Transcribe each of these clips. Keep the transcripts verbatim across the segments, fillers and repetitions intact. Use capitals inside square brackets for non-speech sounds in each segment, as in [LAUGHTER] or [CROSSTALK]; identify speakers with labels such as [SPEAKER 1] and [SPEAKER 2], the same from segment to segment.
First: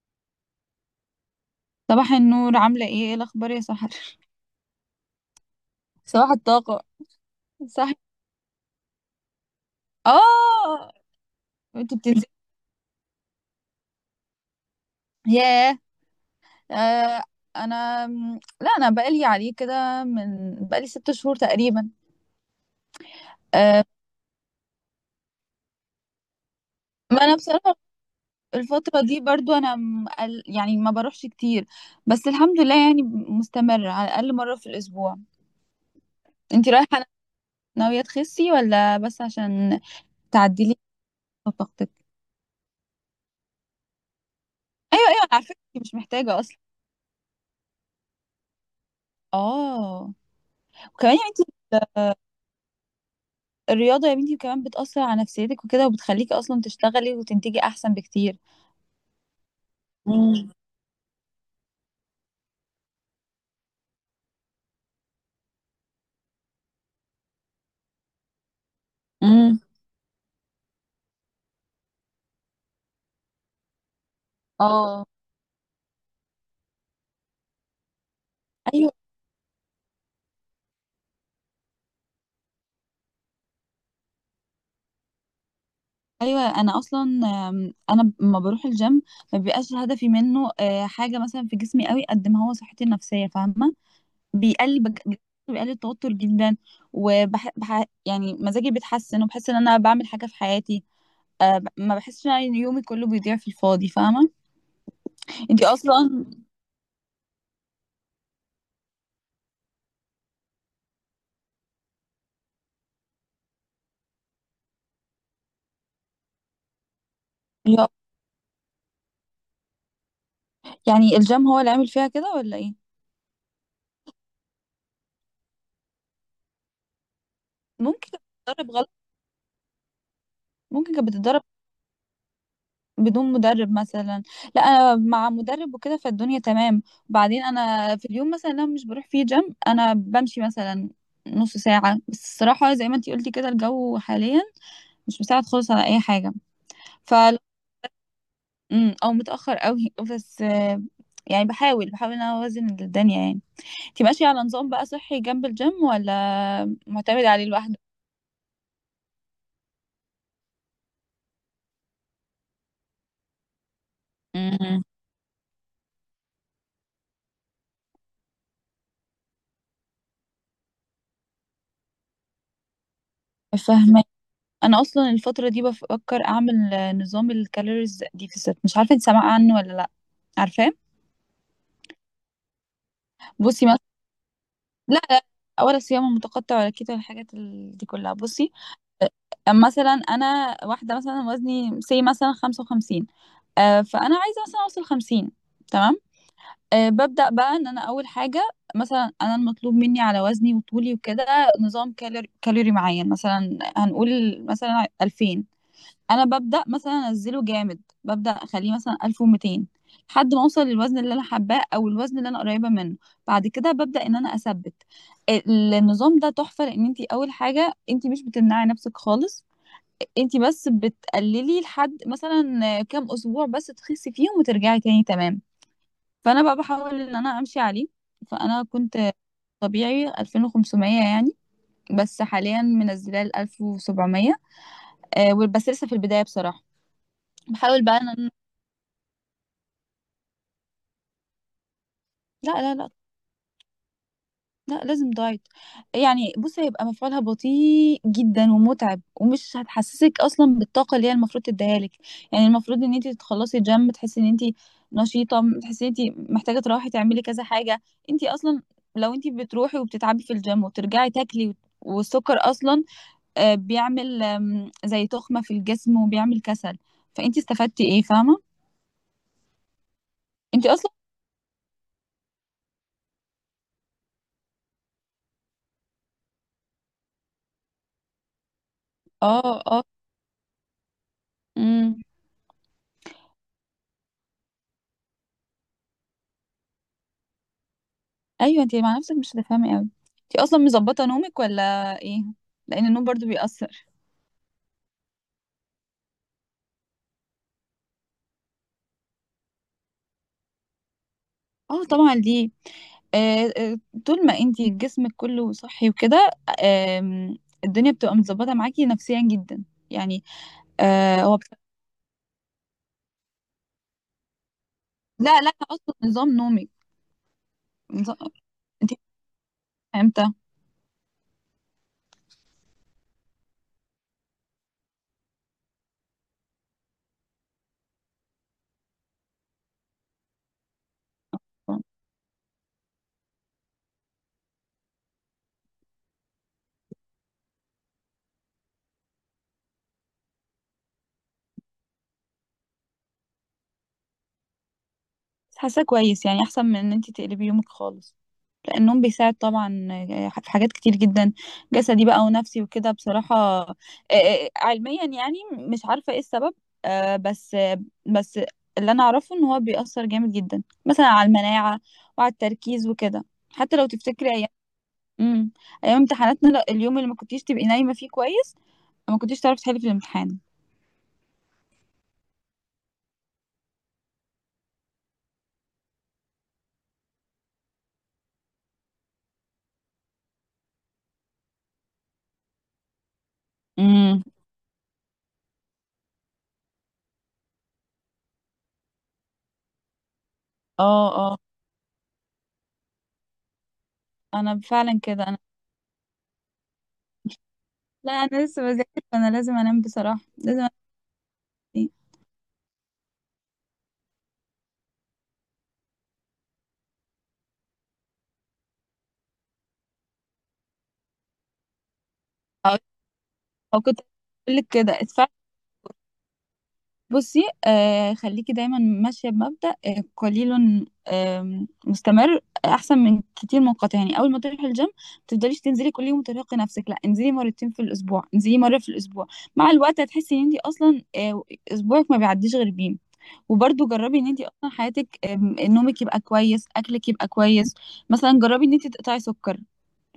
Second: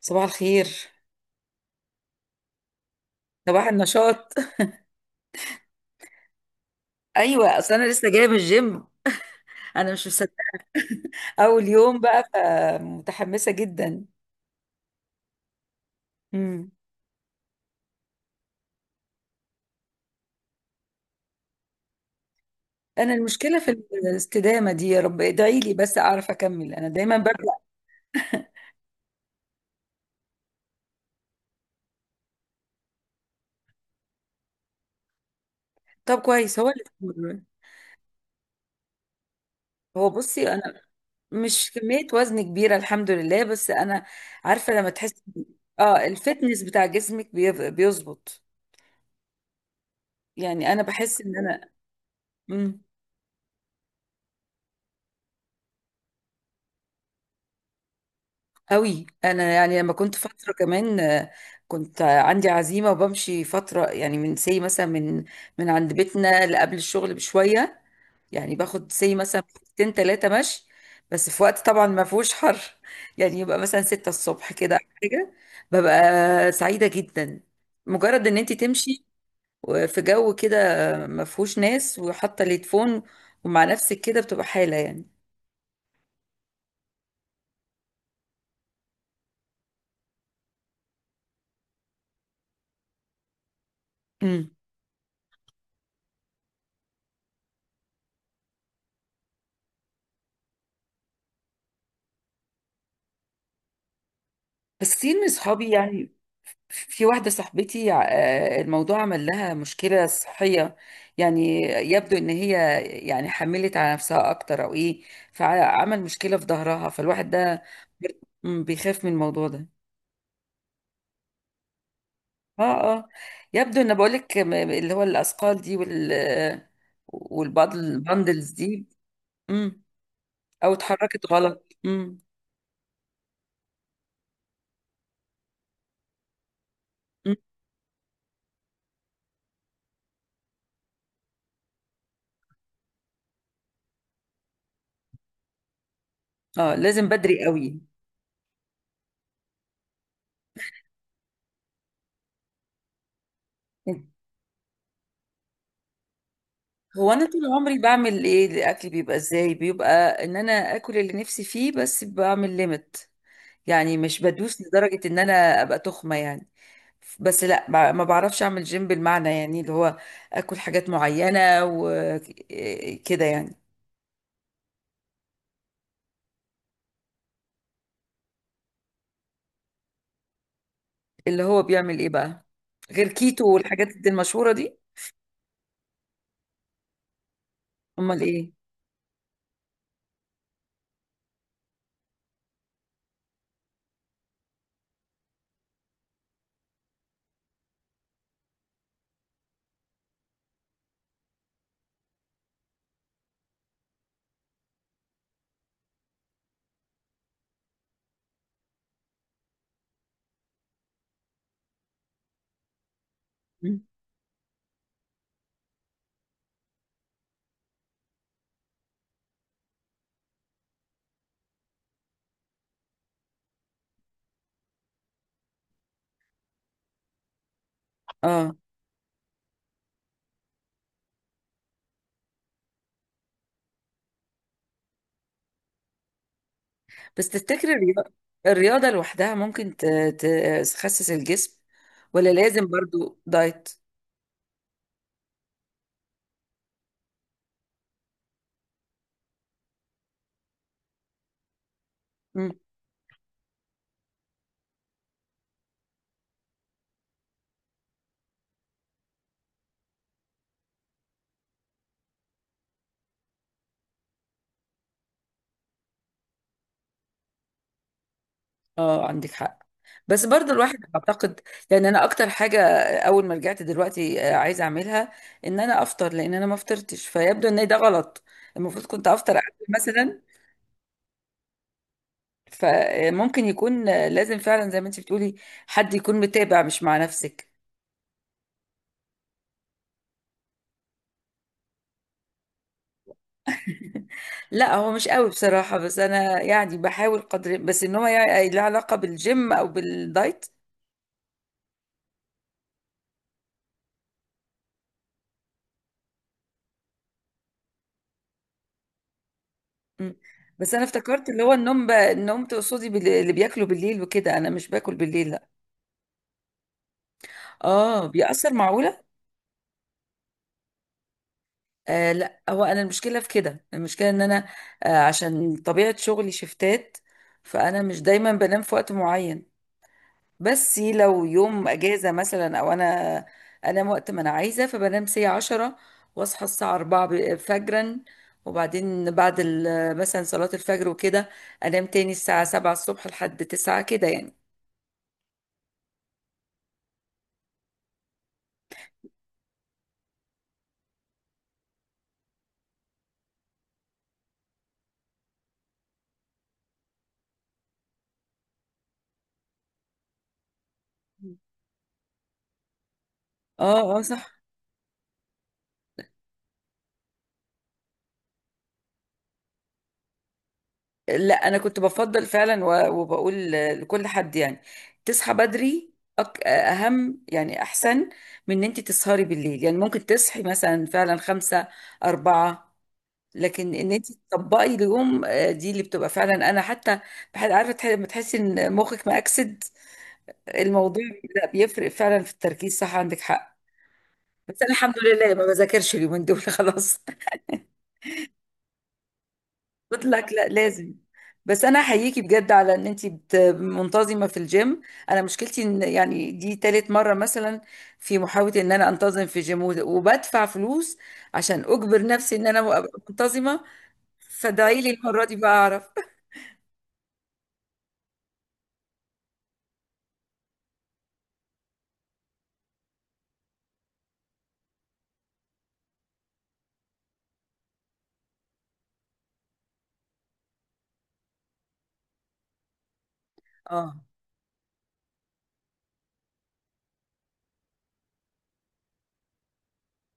[SPEAKER 1] صباح الخير.
[SPEAKER 2] صباح النور، عاملة ايه ايه الأخبار يا
[SPEAKER 1] صباح
[SPEAKER 2] سحر؟ [LAUGHS]
[SPEAKER 1] النشاط.
[SPEAKER 2] صباح الطاقة.
[SPEAKER 1] ايوه، اصل انا
[SPEAKER 2] صح.
[SPEAKER 1] لسه جايه من الجيم. انا مش مصدقه.
[SPEAKER 2] اه.
[SPEAKER 1] [LAUGHS] اول
[SPEAKER 2] انت
[SPEAKER 1] يوم
[SPEAKER 2] بتنزلي؟
[SPEAKER 1] بقى، فمتحمسه جدا.
[SPEAKER 2] ياه.
[SPEAKER 1] امم.
[SPEAKER 2] آه، انا م- لا، انا بقالي عليه كده، من بقالي ست شهور تقريبا.
[SPEAKER 1] انا المشكله في
[SPEAKER 2] آه.
[SPEAKER 1] الاستدامه دي، يا رب ادعي لي بس اعرف اكمل، انا دايما
[SPEAKER 2] ما
[SPEAKER 1] ببدا.
[SPEAKER 2] انا بصراحة الفترة دي برضو انا م- قل- يعني ما بروحش كتير، بس الحمد لله يعني مستمرة على الأقل مرة في الأسبوع.
[SPEAKER 1] طب كويس هو
[SPEAKER 2] انت
[SPEAKER 1] اللي
[SPEAKER 2] رايحة
[SPEAKER 1] استمر.
[SPEAKER 2] ناوية تخسي، ولا بس عشان
[SPEAKER 1] هو بصي، انا
[SPEAKER 2] تعدلي
[SPEAKER 1] مش
[SPEAKER 2] طاقتك؟
[SPEAKER 1] كميه وزن كبيره الحمد لله، بس انا عارفه لما
[SPEAKER 2] ايوه
[SPEAKER 1] تحس.
[SPEAKER 2] ايوه على فكرة انت مش
[SPEAKER 1] اه،
[SPEAKER 2] محتاجة اصلا.
[SPEAKER 1] الفتنس بتاع جسمك بيف- بيظبط.
[SPEAKER 2] اه.
[SPEAKER 1] يعني انا
[SPEAKER 2] وكمان
[SPEAKER 1] بحس ان انا
[SPEAKER 2] يعني
[SPEAKER 1] مم.
[SPEAKER 2] الرياضة يا بنتي كمان بتأثر على نفسيتك وكده، وبتخليكي أصلا تشتغلي وتنتجي أحسن بكتير.
[SPEAKER 1] قوي. انا يعني لما كنت
[SPEAKER 2] امم
[SPEAKER 1] فتره كمان، آه، كنت عندي عزيمه وبمشي فتره، يعني من سي مثلا، من من عند بيتنا لقبل الشغل بشويه. يعني باخد سي مثلا
[SPEAKER 2] امم
[SPEAKER 1] ساعتين ثلاثه مشي. بس في وقت طبعا ما فيهوش حر. [LAUGHS] يعني يبقى مثلا ستة الصبح كده أو
[SPEAKER 2] اه.
[SPEAKER 1] حاجه. ببقى سعيده جدا، مجرد ان انت
[SPEAKER 2] ايوه
[SPEAKER 1] تمشي في جو كده ما فيهوش ناس، وحاطه الهيدفون ومع نفسك كده، بتبقى حاله يعني.
[SPEAKER 2] ايوه انا اصلا آم، انا لما بروح الجيم ما بيبقاش هدفي منه آه، حاجه مثلا في جسمي قوي، قد ما هو صحتي النفسيه، فاهمه؟ بيقلل بج... بيقلل التوتر جدا، وبح... بح... يعني مزاجي بيتحسن، وبحس ان انا بعمل حاجه في حياتي. أه ب- ما بحسش ان يومي كله بيضيع في الفاضي، فاهمه؟
[SPEAKER 1] بس كتير من
[SPEAKER 2] انتي
[SPEAKER 1] صحابي يعني،
[SPEAKER 2] اصلا
[SPEAKER 1] في واحدة صاحبتي، آه، الموضوع عمل لها مشكلة صحية. يعني يبدو ان هي يعني حملت على نفسها اكتر او ايه، فعمل مشكلة في ظهرها، فالواحد ده
[SPEAKER 2] يا-
[SPEAKER 1] م- بيخاف من الموضوع ده.
[SPEAKER 2] يعني الجيم هو اللي عامل فيها كده، ولا
[SPEAKER 1] اه
[SPEAKER 2] ايه؟
[SPEAKER 1] اه. يبدو ان، بقولك، م- اللي هو الاثقال دي وال
[SPEAKER 2] ممكن
[SPEAKER 1] والبندلز
[SPEAKER 2] تجرب.
[SPEAKER 1] دي. مم. او
[SPEAKER 2] ممكن كانت
[SPEAKER 1] اتحركت
[SPEAKER 2] بتتدرب
[SPEAKER 1] غلط. مم.
[SPEAKER 2] بدون مدرب مثلا. لا انا مع مدرب وكده، فالدنيا تمام.
[SPEAKER 1] مم.
[SPEAKER 2] وبعدين انا في اليوم مثلا لو مش بروح فيه جيم انا بمشي مثلا نص ساعة بس. الصراحة زي ما انتي قلتي كده الجو حاليا مش مساعد خالص على اي حاجة.
[SPEAKER 1] اه لازم
[SPEAKER 2] ف
[SPEAKER 1] بدري قوي.
[SPEAKER 2] أمم، او متأخر قوي. [LAUGHS] بس آه، يعني بحاول بحاول ان انا اوازن الدنيا يعني. انتي ماشية على نظام بقى صحي جنب الجيم، ولا
[SPEAKER 1] هو
[SPEAKER 2] معتمد
[SPEAKER 1] انا
[SPEAKER 2] عليه
[SPEAKER 1] طول
[SPEAKER 2] لوحده؟
[SPEAKER 1] عمري بعمل ايه، الاكل بيبقى ازاي، بيبقى ان انا اكل اللي نفسي فيه بس بعمل ليميت. يعني مش بدوس
[SPEAKER 2] امم.
[SPEAKER 1] لدرجة ان انا ابقى تخمة يعني. بس لا، ما ما بعرفش اعمل جيم بالمعنى، يعني اللي هو اكل حاجات معينة وكده يعني.
[SPEAKER 2] انا اصلا الفتره دي بفكر اعمل آه، نظام الكالوريز ديفيسيت، مش عارفه انت سامعه عنه ولا لا. عارفاه.
[SPEAKER 1] اللي هو بيعمل ايه بقى، غير كيتو
[SPEAKER 2] بصي مثلا.
[SPEAKER 1] والحاجات دي المشهورة دي؟
[SPEAKER 2] لا لا، ولا صيام متقطع ولا كده الحاجات ال- دي كلها.
[SPEAKER 1] امال ايه؟
[SPEAKER 2] بصي آه، مثلا انا واحده مثلا وزني سي مثلا خمسة وخمسين، آه، فانا عايزه مثلا اوصل خمسين، تمام؟ آه، ببدا بقى ان انا اول حاجه مثلا انا المطلوب مني على وزني وطولي وكده نظام كالوري, كالوري معين، مثلا هنقول مثلا ألفين. انا ببدا مثلا انزله جامد، ببدا اخليه مثلا ألف ومئتين لحد ما اوصل للوزن اللي انا حباه او الوزن اللي انا قريبه منه. بعد كده
[SPEAKER 1] مم.
[SPEAKER 2] ببدا ان انا اثبت. النظام ده تحفه، لان انت اول حاجه انت مش بتمنعي نفسك خالص، انت بس بتقللي لحد مثلا كام اسبوع بس تخسي فيهم وترجعي تاني، تمام؟ فانا بقى بحاول ان انا امشي عليه.
[SPEAKER 1] اه،
[SPEAKER 2] فانا كنت طبيعي ألفين وخمسمئة يعني، بس حاليا منزلاه ل ألف وسبعمية. آه، بس لسه في البدايه بصراحه.
[SPEAKER 1] بس تفتكر
[SPEAKER 2] بحاول بقى
[SPEAKER 1] الرياضة،
[SPEAKER 2] ان.
[SPEAKER 1] الرياضة لوحدها ممكن ت- ت- تخسس الجسم ولا
[SPEAKER 2] لا
[SPEAKER 1] لازم
[SPEAKER 2] لا لا
[SPEAKER 1] برضو دايت؟
[SPEAKER 2] لا، لازم دايت. يعني بص هيبقى مفعولها بطيء جدا ومتعب، ومش هتحسسك اصلا بالطاقه اللي هي المفروض تديها لك. يعني المفروض ان انت تخلصي جيم تحسي ان انت نشيطه، تحسي ان انت محتاجه تروحي تعملي كذا حاجه. انت اصلا لو انت بتروحي وبتتعبي في الجيم وترجعي تاكلي وت- والسكر اصلا آه، بيعمل آم، زي تخمه في الجسم وبيعمل كسل، فانت استفدتي ايه؟ فاهمه؟
[SPEAKER 1] اه عندك حق. بس برضو
[SPEAKER 2] انت
[SPEAKER 1] الواحد
[SPEAKER 2] اصلا.
[SPEAKER 1] اعتقد، يعني انا اكتر حاجه اول ما رجعت دلوقتي، آه، عايزه اعملها ان انا افطر، لان انا ما فطرتش فيبدو ان ده غلط. المفروض كنت افطر
[SPEAKER 2] اه
[SPEAKER 1] قبل
[SPEAKER 2] اه.
[SPEAKER 1] مثلا.
[SPEAKER 2] إمم.
[SPEAKER 1] فممكن يكون، آه، لازم فعلا زي ما انت بتقولي، حد يكون متابع مش مع نفسك.
[SPEAKER 2] ايوه، انتي مع نفسك مش هتفهمي قوي. انتي اصلا مظبطه نومك ولا ايه؟ لان النوم برضو بيأثر.
[SPEAKER 1] [LAUGHS] لا، هو مش قوي بصراحه، بس انا يعني بحاول قدر، بس ان هو يعني له علاقه بالجيم او بالدايت.
[SPEAKER 2] اه طبعا ليه. آه آه، طول ما انتي جسمك كله صحي وكده آم، الدنيا بتبقى متظبطه معاكي نفسيا جدا
[SPEAKER 1] مم.
[SPEAKER 2] يعني.
[SPEAKER 1] بس انا
[SPEAKER 2] آه
[SPEAKER 1] افتكرت
[SPEAKER 2] هو
[SPEAKER 1] اللي
[SPEAKER 2] بت...
[SPEAKER 1] هو النوم، ب... النوم تقصدي بال- اللي بياكلوا بالليل وكده، انا مش باكل بالليل
[SPEAKER 2] لا
[SPEAKER 1] لا.
[SPEAKER 2] لا، اصلا نظام نومك.
[SPEAKER 1] اه
[SPEAKER 2] نظام.
[SPEAKER 1] بيأثر،
[SPEAKER 2] انتي
[SPEAKER 1] معقولة؟
[SPEAKER 2] بتصحي امتى؟
[SPEAKER 1] آه لا، هو انا المشكلة في كده، المشكلة ان انا، آه عشان طبيعة شغلي شفتات، فانا مش دايما بنام في وقت معين. بس لو يوم
[SPEAKER 2] بس
[SPEAKER 1] اجازة مثلا، او انا انام وقت ما انا عايزة، فبنام ساعة عشرة، واصحى الساعة أربعة ب- فجرا. وبعدين بعد ال- مثلا صلاة الفجر وكده، انام تاني الساعة سبعة الصبح لحد تسعة كده يعني.
[SPEAKER 2] حاسه كويس يعني، احسن من ان انتي تقلبي يومك خالص. النوم بيساعد طبعا في حاجات كتير جدا، جسدي بقى ونفسي وكده. بصراحة آه، آه، علميا يعني مش عارفة ايه السبب، آه، بس آه، بس اللي انا اعرفه ان هو بيأثر جامد جدا مثلا على المناعة وعلى التركيز وكده. حتى لو
[SPEAKER 1] اه اه
[SPEAKER 2] تفتكري
[SPEAKER 1] صح.
[SPEAKER 2] ايام. امم. ايام امتحاناتنا، لا، اليوم اللي ما كنتيش تبقي نايمة فيه كويس ما كنتيش تعرفي تحلي في الامتحان.
[SPEAKER 1] لا انا كنت بفضل فعلا، و- وبقول لكل حد يعني تصحى بدري، أك- اهم يعني احسن من ان انت تسهري بالليل، يعني ممكن تصحي مثلا فعلا خمسة، اربعة، لكن ان انت
[SPEAKER 2] امم.
[SPEAKER 1] تطبقي اليوم، آه، دي اللي بتبقى فعلا. انا حتى بحد عارفه، تح- لما تحسي ان مخك مأكسد الموضوع،
[SPEAKER 2] اه اه.
[SPEAKER 1] لا بيفرق فعلا في التركيز، صح عندك حق.
[SPEAKER 2] انا
[SPEAKER 1] بس انا الحمد
[SPEAKER 2] فعلا كده
[SPEAKER 1] لله
[SPEAKER 2] انا.
[SPEAKER 1] ما بذاكرش اليومين دول [LAUGHS] خلاص.
[SPEAKER 2] لا انا لسه بذاكر، فانا لازم انام بصراحة،
[SPEAKER 1] مطلق، لا
[SPEAKER 2] لازم انام.
[SPEAKER 1] لازم. بس انا احييكي بجد على ان انتي بت- منتظمه في الجيم. انا مشكلتي ان يعني دي تالت مره مثلا في محاوله ان انا انتظم في الجيم، وده- وبدفع فلوس عشان اجبر نفسي ان انا
[SPEAKER 2] او
[SPEAKER 1] ابقى منتظمه.
[SPEAKER 2] أو كنت اقول لك
[SPEAKER 1] فادعي لي
[SPEAKER 2] كده.
[SPEAKER 1] المره دي بقى اعرف. [LAUGHS]
[SPEAKER 2] بصي آه، خليكي دايما ماشية بمبدأ آه قليل آه مستمر، أحسن من كتير منقطع. يعني أول ما تروحي الجيم ما تفضليش تنزلي كل يوم وترهقي نفسك، لا، انزلي مرتين في الأسبوع، انزلي مرة في الأسبوع. مع الوقت هتحسي إن انتي أصلا آه أسبوعك ما بيعديش غير بيه. وبرضه
[SPEAKER 1] اه،
[SPEAKER 2] جربي إن انتي أصلا حياتك آه نومك يبقى كويس، أكلك يبقى كويس. مثلا جربي إن انتي تقطعي سكر.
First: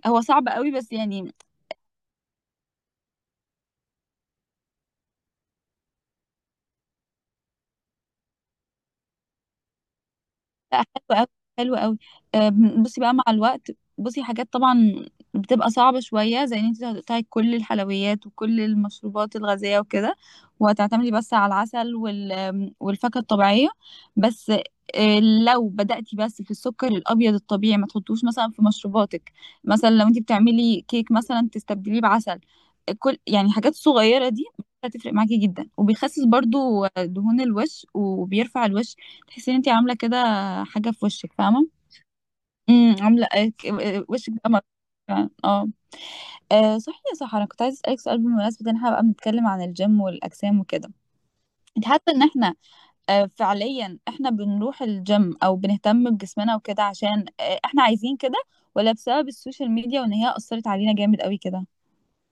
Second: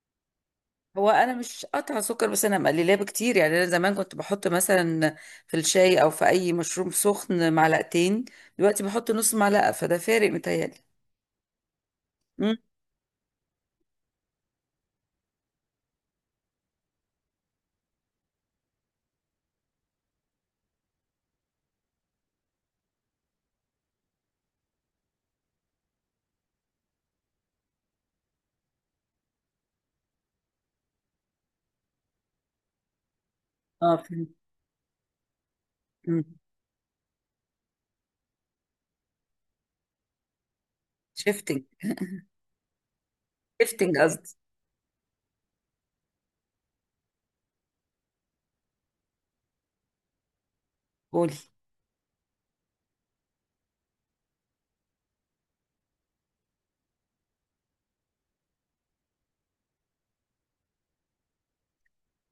[SPEAKER 2] هو صعب قوي بس
[SPEAKER 1] هو
[SPEAKER 2] يعني.
[SPEAKER 1] انا مش قطع سكر، بس انا مقللاه بكتير، يعني انا زمان كنت بحط مثلا في الشاي او في اي مشروب سخن معلقتين. دلوقتي بحط نص معلقه، فده فارق متهيألي.
[SPEAKER 2] لا، حلو قوي، حلو قوي. آه،
[SPEAKER 1] مم.
[SPEAKER 2] بصي بقى مع الوقت. بصي حاجات طبعا بتبقى صعبة شوية، زي ان انت هتقطعي كل الحلويات وكل المشروبات الغازية وكده، وهتعتمدي بس على العسل وال والفاكهة الطبيعية. بس آه، لو بدأتي بس في السكر الأبيض الطبيعي ما تحطوش مثلا في مشروباتك، مثلا لو انت بتعملي كيك مثلا تستبدليه بعسل، كل يعني حاجات
[SPEAKER 1] اه فهمت.
[SPEAKER 2] صغيرة دي هتفرق معاكي جدا. وبيخسس برضو دهون الوش وبيرفع الوش، تحسي ان انت عامله كده حاجه في وشك،
[SPEAKER 1] شيفتنج،
[SPEAKER 2] فاهمه؟ امم. عامله ايه ك-
[SPEAKER 1] شيفتنج
[SPEAKER 2] آه، وشك
[SPEAKER 1] قصدي.
[SPEAKER 2] بقى مر- فعلا. اه. آه، صحيح يا سحر، انا كنت عايزه اسالك سؤال بمناسبه ان احنا بقى بنتكلم عن الجيم والاجسام وكده.
[SPEAKER 1] قولي.
[SPEAKER 2] انت حاسه ان احنا آه، فعليا احنا بنروح الجيم او بنهتم بجسمنا وكده عشان آه، احنا عايزين كده، ولا بسبب السوشيال ميديا وان هي اثرت علينا جامد قوي كده؟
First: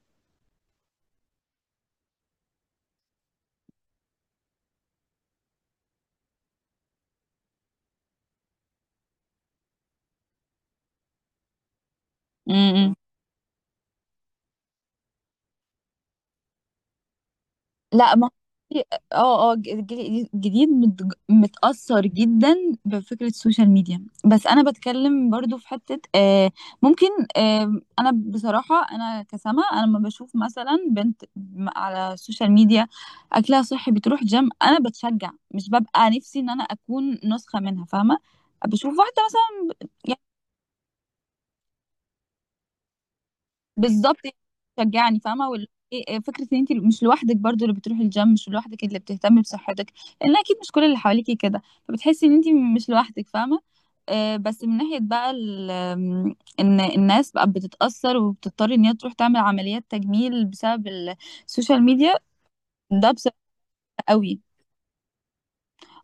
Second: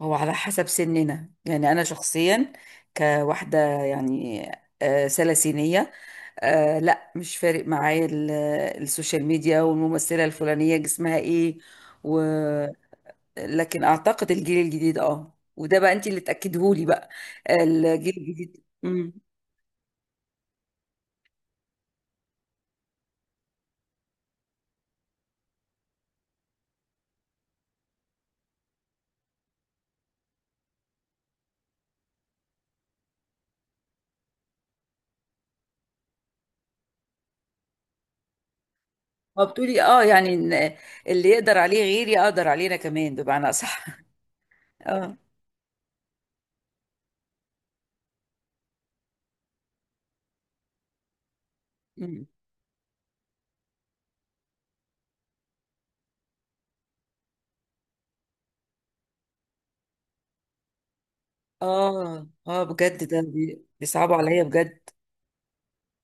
[SPEAKER 1] هو على حسب سننا، يعني أنا شخصيا كواحدة يعني، آه، سلاسينية، آه، لا مش فارق معايا ال- آه، السوشيال ميديا والممثلة الفلانية جسمها ايه و...
[SPEAKER 2] امم.
[SPEAKER 1] لكن أعتقد الجيل الجديد، اه وده بقى انت اللي تأكدهولي بقى، الجيل
[SPEAKER 2] لا، ما
[SPEAKER 1] الجديد.
[SPEAKER 2] في-
[SPEAKER 1] امم.
[SPEAKER 2] اه اه، الجيل الجديد متج- متأثر جدا بفكرة السوشيال ميديا، بس انا بتكلم برضو في حتة آه ممكن. آه انا بصراحة انا كسما انا لما بشوف مثلا بنت م- على السوشيال ميديا اكلها صحي بتروح جيم، انا بتشجع، مش ببقى نفسي ان انا اكون نسخة منها، فاهمة؟ بشوف واحدة
[SPEAKER 1] هو بتقولي
[SPEAKER 2] مثلا.
[SPEAKER 1] اه، يعني إن اللي يقدر عليه غيري أقدر علينا كمان، بمعنى أصح. [LAUGHS]
[SPEAKER 2] بالظبط،
[SPEAKER 1] اه.
[SPEAKER 2] شجعني فاهمه، وال... إيه- إيه فكره ان انت مش لوحدك، برضو اللي بتروحي الجيم مش لوحدك، اللي بتهتمي بصحتك لان اكيد مش كل اللي حواليكي كده، فبتحسي
[SPEAKER 1] مم.
[SPEAKER 2] ان انت مش لوحدك، فاهمه؟ آه، بس من ناحيه بقى ال... آم، ان الناس بقى بتتاثر وبتضطر ان هي تروح تعمل عمليات تجميل بسبب السوشيال ميديا،
[SPEAKER 1] اه اه بجد،
[SPEAKER 2] ده
[SPEAKER 1] ده
[SPEAKER 2] بصراحه
[SPEAKER 1] بي- بيصعبوا
[SPEAKER 2] قوي.
[SPEAKER 1] عليا بجد.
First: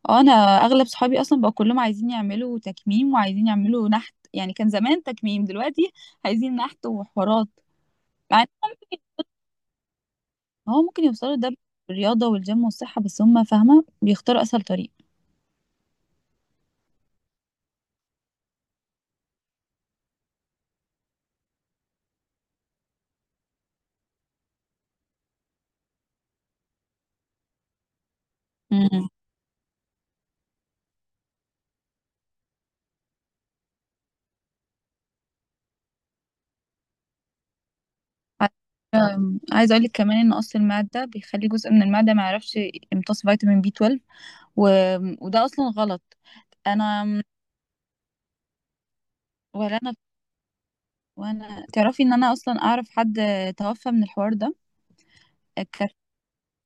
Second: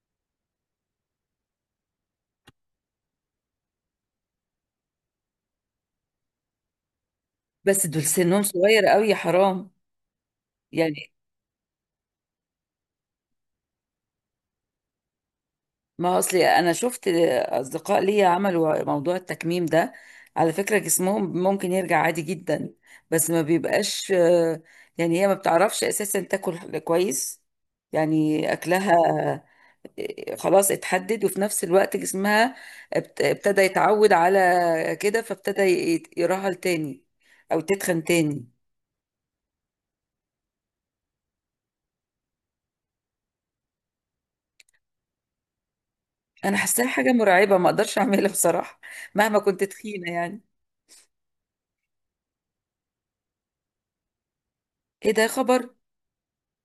[SPEAKER 2] اه، انا اغلب صحابي اصلا بقى كلهم عايزين يعملوا تكميم وعايزين يعملوا نحت، يعني كان زمان تكميم، دلوقتي عايزين نحت وحوارات.
[SPEAKER 1] بس دول سنهم صغير قوي يا حرام
[SPEAKER 2] هو ممكن
[SPEAKER 1] يعني.
[SPEAKER 2] يوصلوا ده بالرياضة والجيم والصحة، بس هم فاهمة بيختاروا أسهل طريق.
[SPEAKER 1] ما اصلي انا شفت اصدقاء ليا عملوا موضوع التكميم ده، على فكرة جسمهم ممكن يرجع عادي جدا، بس ما بيبقاش، آه، يعني هي ما بتعرفش اساسا تاكل كويس. يعني
[SPEAKER 2] امم.
[SPEAKER 1] اكلها، آه، خلاص اتحدد، وفي نفس الوقت جسمها ابت- ابتدى يتعود على كده، فابتدى ي- يرهل تاني او تتخن تاني.
[SPEAKER 2] أم، عايزة أقولك كمان إن قص المعدة بيخلي جزء من المعدة ما يعرفش يمتص فيتامين بي اثنا عشر و... وده أصلا غلط.
[SPEAKER 1] انا حاساها حاجة
[SPEAKER 2] أنا،
[SPEAKER 1] مرعبة ما اقدرش اعملها بصراحة، مهما كنت
[SPEAKER 2] ولا أنا
[SPEAKER 1] تخينة يعني.
[SPEAKER 2] وأنا تعرفي إن أنا أصلا أعرف حد توفى من الحوار ده.
[SPEAKER 1] ايه ده خبر!
[SPEAKER 2] كانت،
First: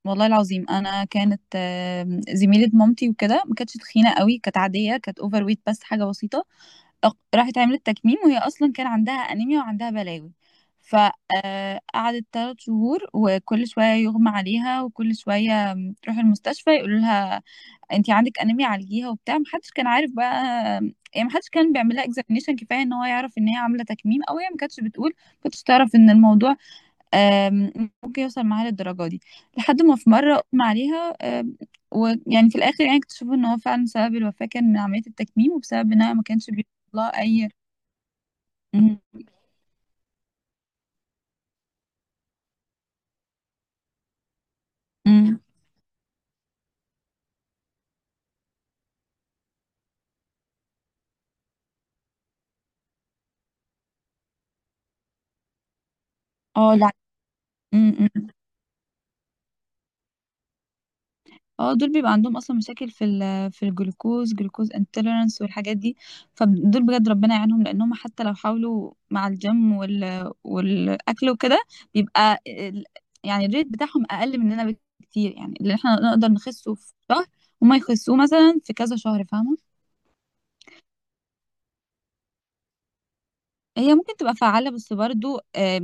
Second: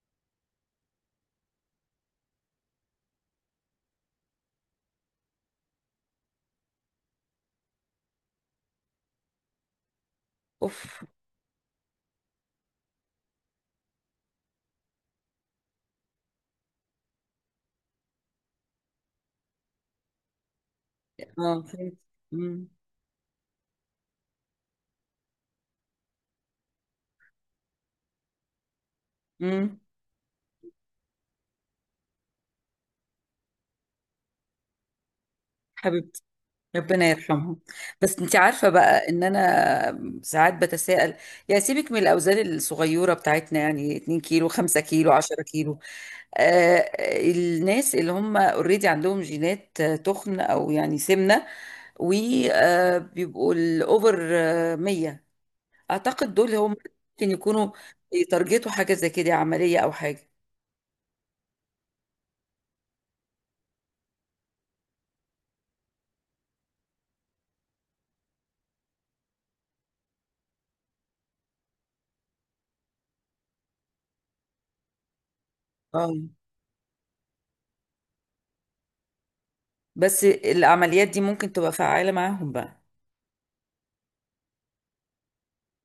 [SPEAKER 2] والله العظيم أنا كانت آم، زميلة مامتي وكده، ما كانتش تخينة قوي، كانت عادية كانت أوفر ويت بس، حاجة بسيطة. أق- راحت عملت تكميم، وهي اصلا كان عندها انيميا وعندها بلاوي.
[SPEAKER 1] اوف.
[SPEAKER 2] فقعدت ثلاث شهور، وكل شويه يغمى عليها، وكل شويه تروح المستشفى يقولوا لها انت عندك انيميا عالجيها وبتاع، محدش كان عارف بقى، يعني محدش
[SPEAKER 1] اه
[SPEAKER 2] كان
[SPEAKER 1] فهمت.
[SPEAKER 2] بيعمل لها اكزامينيشن
[SPEAKER 1] امم
[SPEAKER 2] كفايه ان هو يعرف ان هي عامله تكميم، او هي ما كانتش بتقول، ما كانتش تعرف ان الموضوع آم، ممكن يوصل معاها للدرجه دي.
[SPEAKER 1] امم.
[SPEAKER 2] لحد ما في مره اغمى عليها آم، ويعني في الاخر يعني اكتشفوا ان هو فعلا سبب الوفاه كان من عمليه التكميم، وبسبب انها
[SPEAKER 1] حبيبتي،
[SPEAKER 2] ما كانش
[SPEAKER 1] ربنا
[SPEAKER 2] بيطلع اي.
[SPEAKER 1] يرحمها. بس انت عارفه
[SPEAKER 2] امم
[SPEAKER 1] بقى ان انا ساعات بتساءل، يا سيبك من الاوزان الصغيره بتاعتنا يعني 2 كيلو 5 كيلو
[SPEAKER 2] امم
[SPEAKER 1] 10 كيلو، آه الناس اللي هم اوريدي عندهم جينات، آه، تخن او يعني سمنه، وبيبقوا الاوفر مية، اعتقد دول هم
[SPEAKER 2] اه. لا.
[SPEAKER 1] ممكن يكونوا
[SPEAKER 2] امم امم.
[SPEAKER 1] يتارجتوا حاجه زي كده، عمليه او حاجه.
[SPEAKER 2] اه، دول بيبقى عندهم اصلا مشاكل في ال في الجلوكوز، جلوكوز انتوليرانس والحاجات دي. فدول بجد ربنا يعينهم، لانهم حتى لو حاولوا مع الجيم وال والاكل وكده، بيبقى ال- يعني الريت بتاعهم اقل مننا بكتير. يعني اللي احنا
[SPEAKER 1] اه
[SPEAKER 2] نقدر نخسه في شهر، هما يخسوه مثلا في كذا شهر، فاهمة؟
[SPEAKER 1] بس العمليات دي ممكن تبقى فعالة معاهم بقى.
[SPEAKER 2] هي ممكن تبقى فعالة بس برضو آه،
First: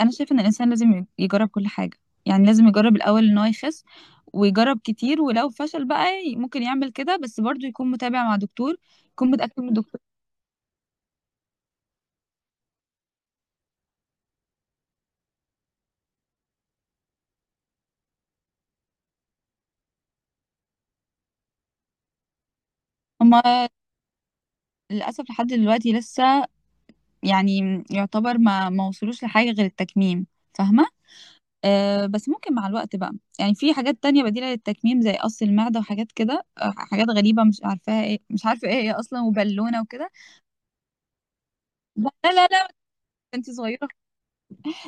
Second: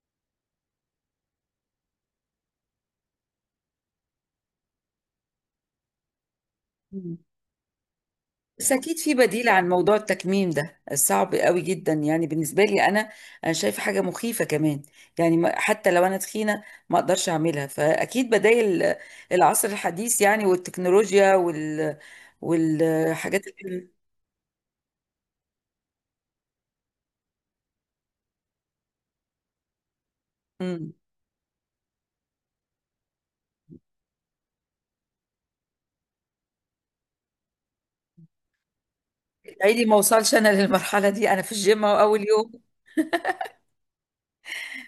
[SPEAKER 2] أنا شايفة إن الإنسان لازم يجرب كل حاجة. يعني لازم يجرب الأول إن هو يخس، ويجرب كتير، ولو فشل بقى ي- ممكن يعمل كده،
[SPEAKER 1] مم.
[SPEAKER 2] بس برضو يكون متابع مع
[SPEAKER 1] بس
[SPEAKER 2] دكتور،
[SPEAKER 1] اكيد في
[SPEAKER 2] يكون
[SPEAKER 1] بديل
[SPEAKER 2] متأكد من
[SPEAKER 1] عن موضوع
[SPEAKER 2] الدكتور.
[SPEAKER 1] التكميم ده، صعب قوي جدا يعني بالنسبه لي انا. انا شايفه حاجه مخيفه كمان، يعني، ما- حتى لو انا تخينه ما اقدرش اعملها، فاكيد بدائل العصر الحديث، يعني والتكنولوجيا وال
[SPEAKER 2] هما
[SPEAKER 1] والحاجات ال-
[SPEAKER 2] للأسف لحد دلوقتي لسه يعني يعتبر ما ما وصلوش لحاجة غير التكميم، فاهمة؟
[SPEAKER 1] مم.
[SPEAKER 2] أه، بس ممكن مع الوقت بقى يعني في حاجات تانية بديلة للتكميم، زي قص المعدة وحاجات كده آه، حاجات غريبة مش عارفاها ايه، مش عارفة ايه هي أصلا، وبالونة
[SPEAKER 1] عيني ما
[SPEAKER 2] وكده.
[SPEAKER 1] اوصلش انا للمرحله دي، انا في الجيم أهو
[SPEAKER 2] لا
[SPEAKER 1] اول
[SPEAKER 2] لا
[SPEAKER 1] يوم.
[SPEAKER 2] لا انت صغيرة.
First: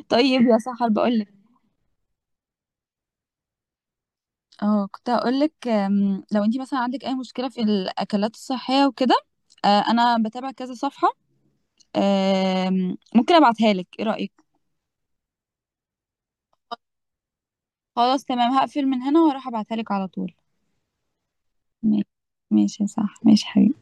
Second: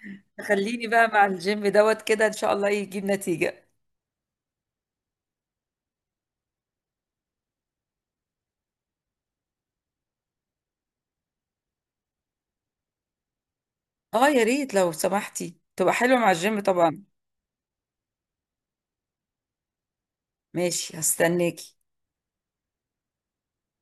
[SPEAKER 2] طيب يا
[SPEAKER 1] خليني
[SPEAKER 2] سحر
[SPEAKER 1] بقى
[SPEAKER 2] بقول
[SPEAKER 1] مع
[SPEAKER 2] لك،
[SPEAKER 1] الجيم دوت كده، ان شاء الله يجيب نتيجه.
[SPEAKER 2] اه كنت هقول لك، لو انت مثلا عندك اي مشكله في الاكلات الصحيه وكده آه، انا بتابع كذا صفحه آم، ممكن ابعتها لك، ايه
[SPEAKER 1] اه
[SPEAKER 2] رايك؟
[SPEAKER 1] يا ريت لو سمحتي، تبقى حلوه مع الجيم طبعا.
[SPEAKER 2] خلاص تمام، هقفل من هنا واروح ابعتها لك على طول.
[SPEAKER 1] ماشي هستناك.
[SPEAKER 2] ماشي. ماشي يا سحر، ماشي حبيبي.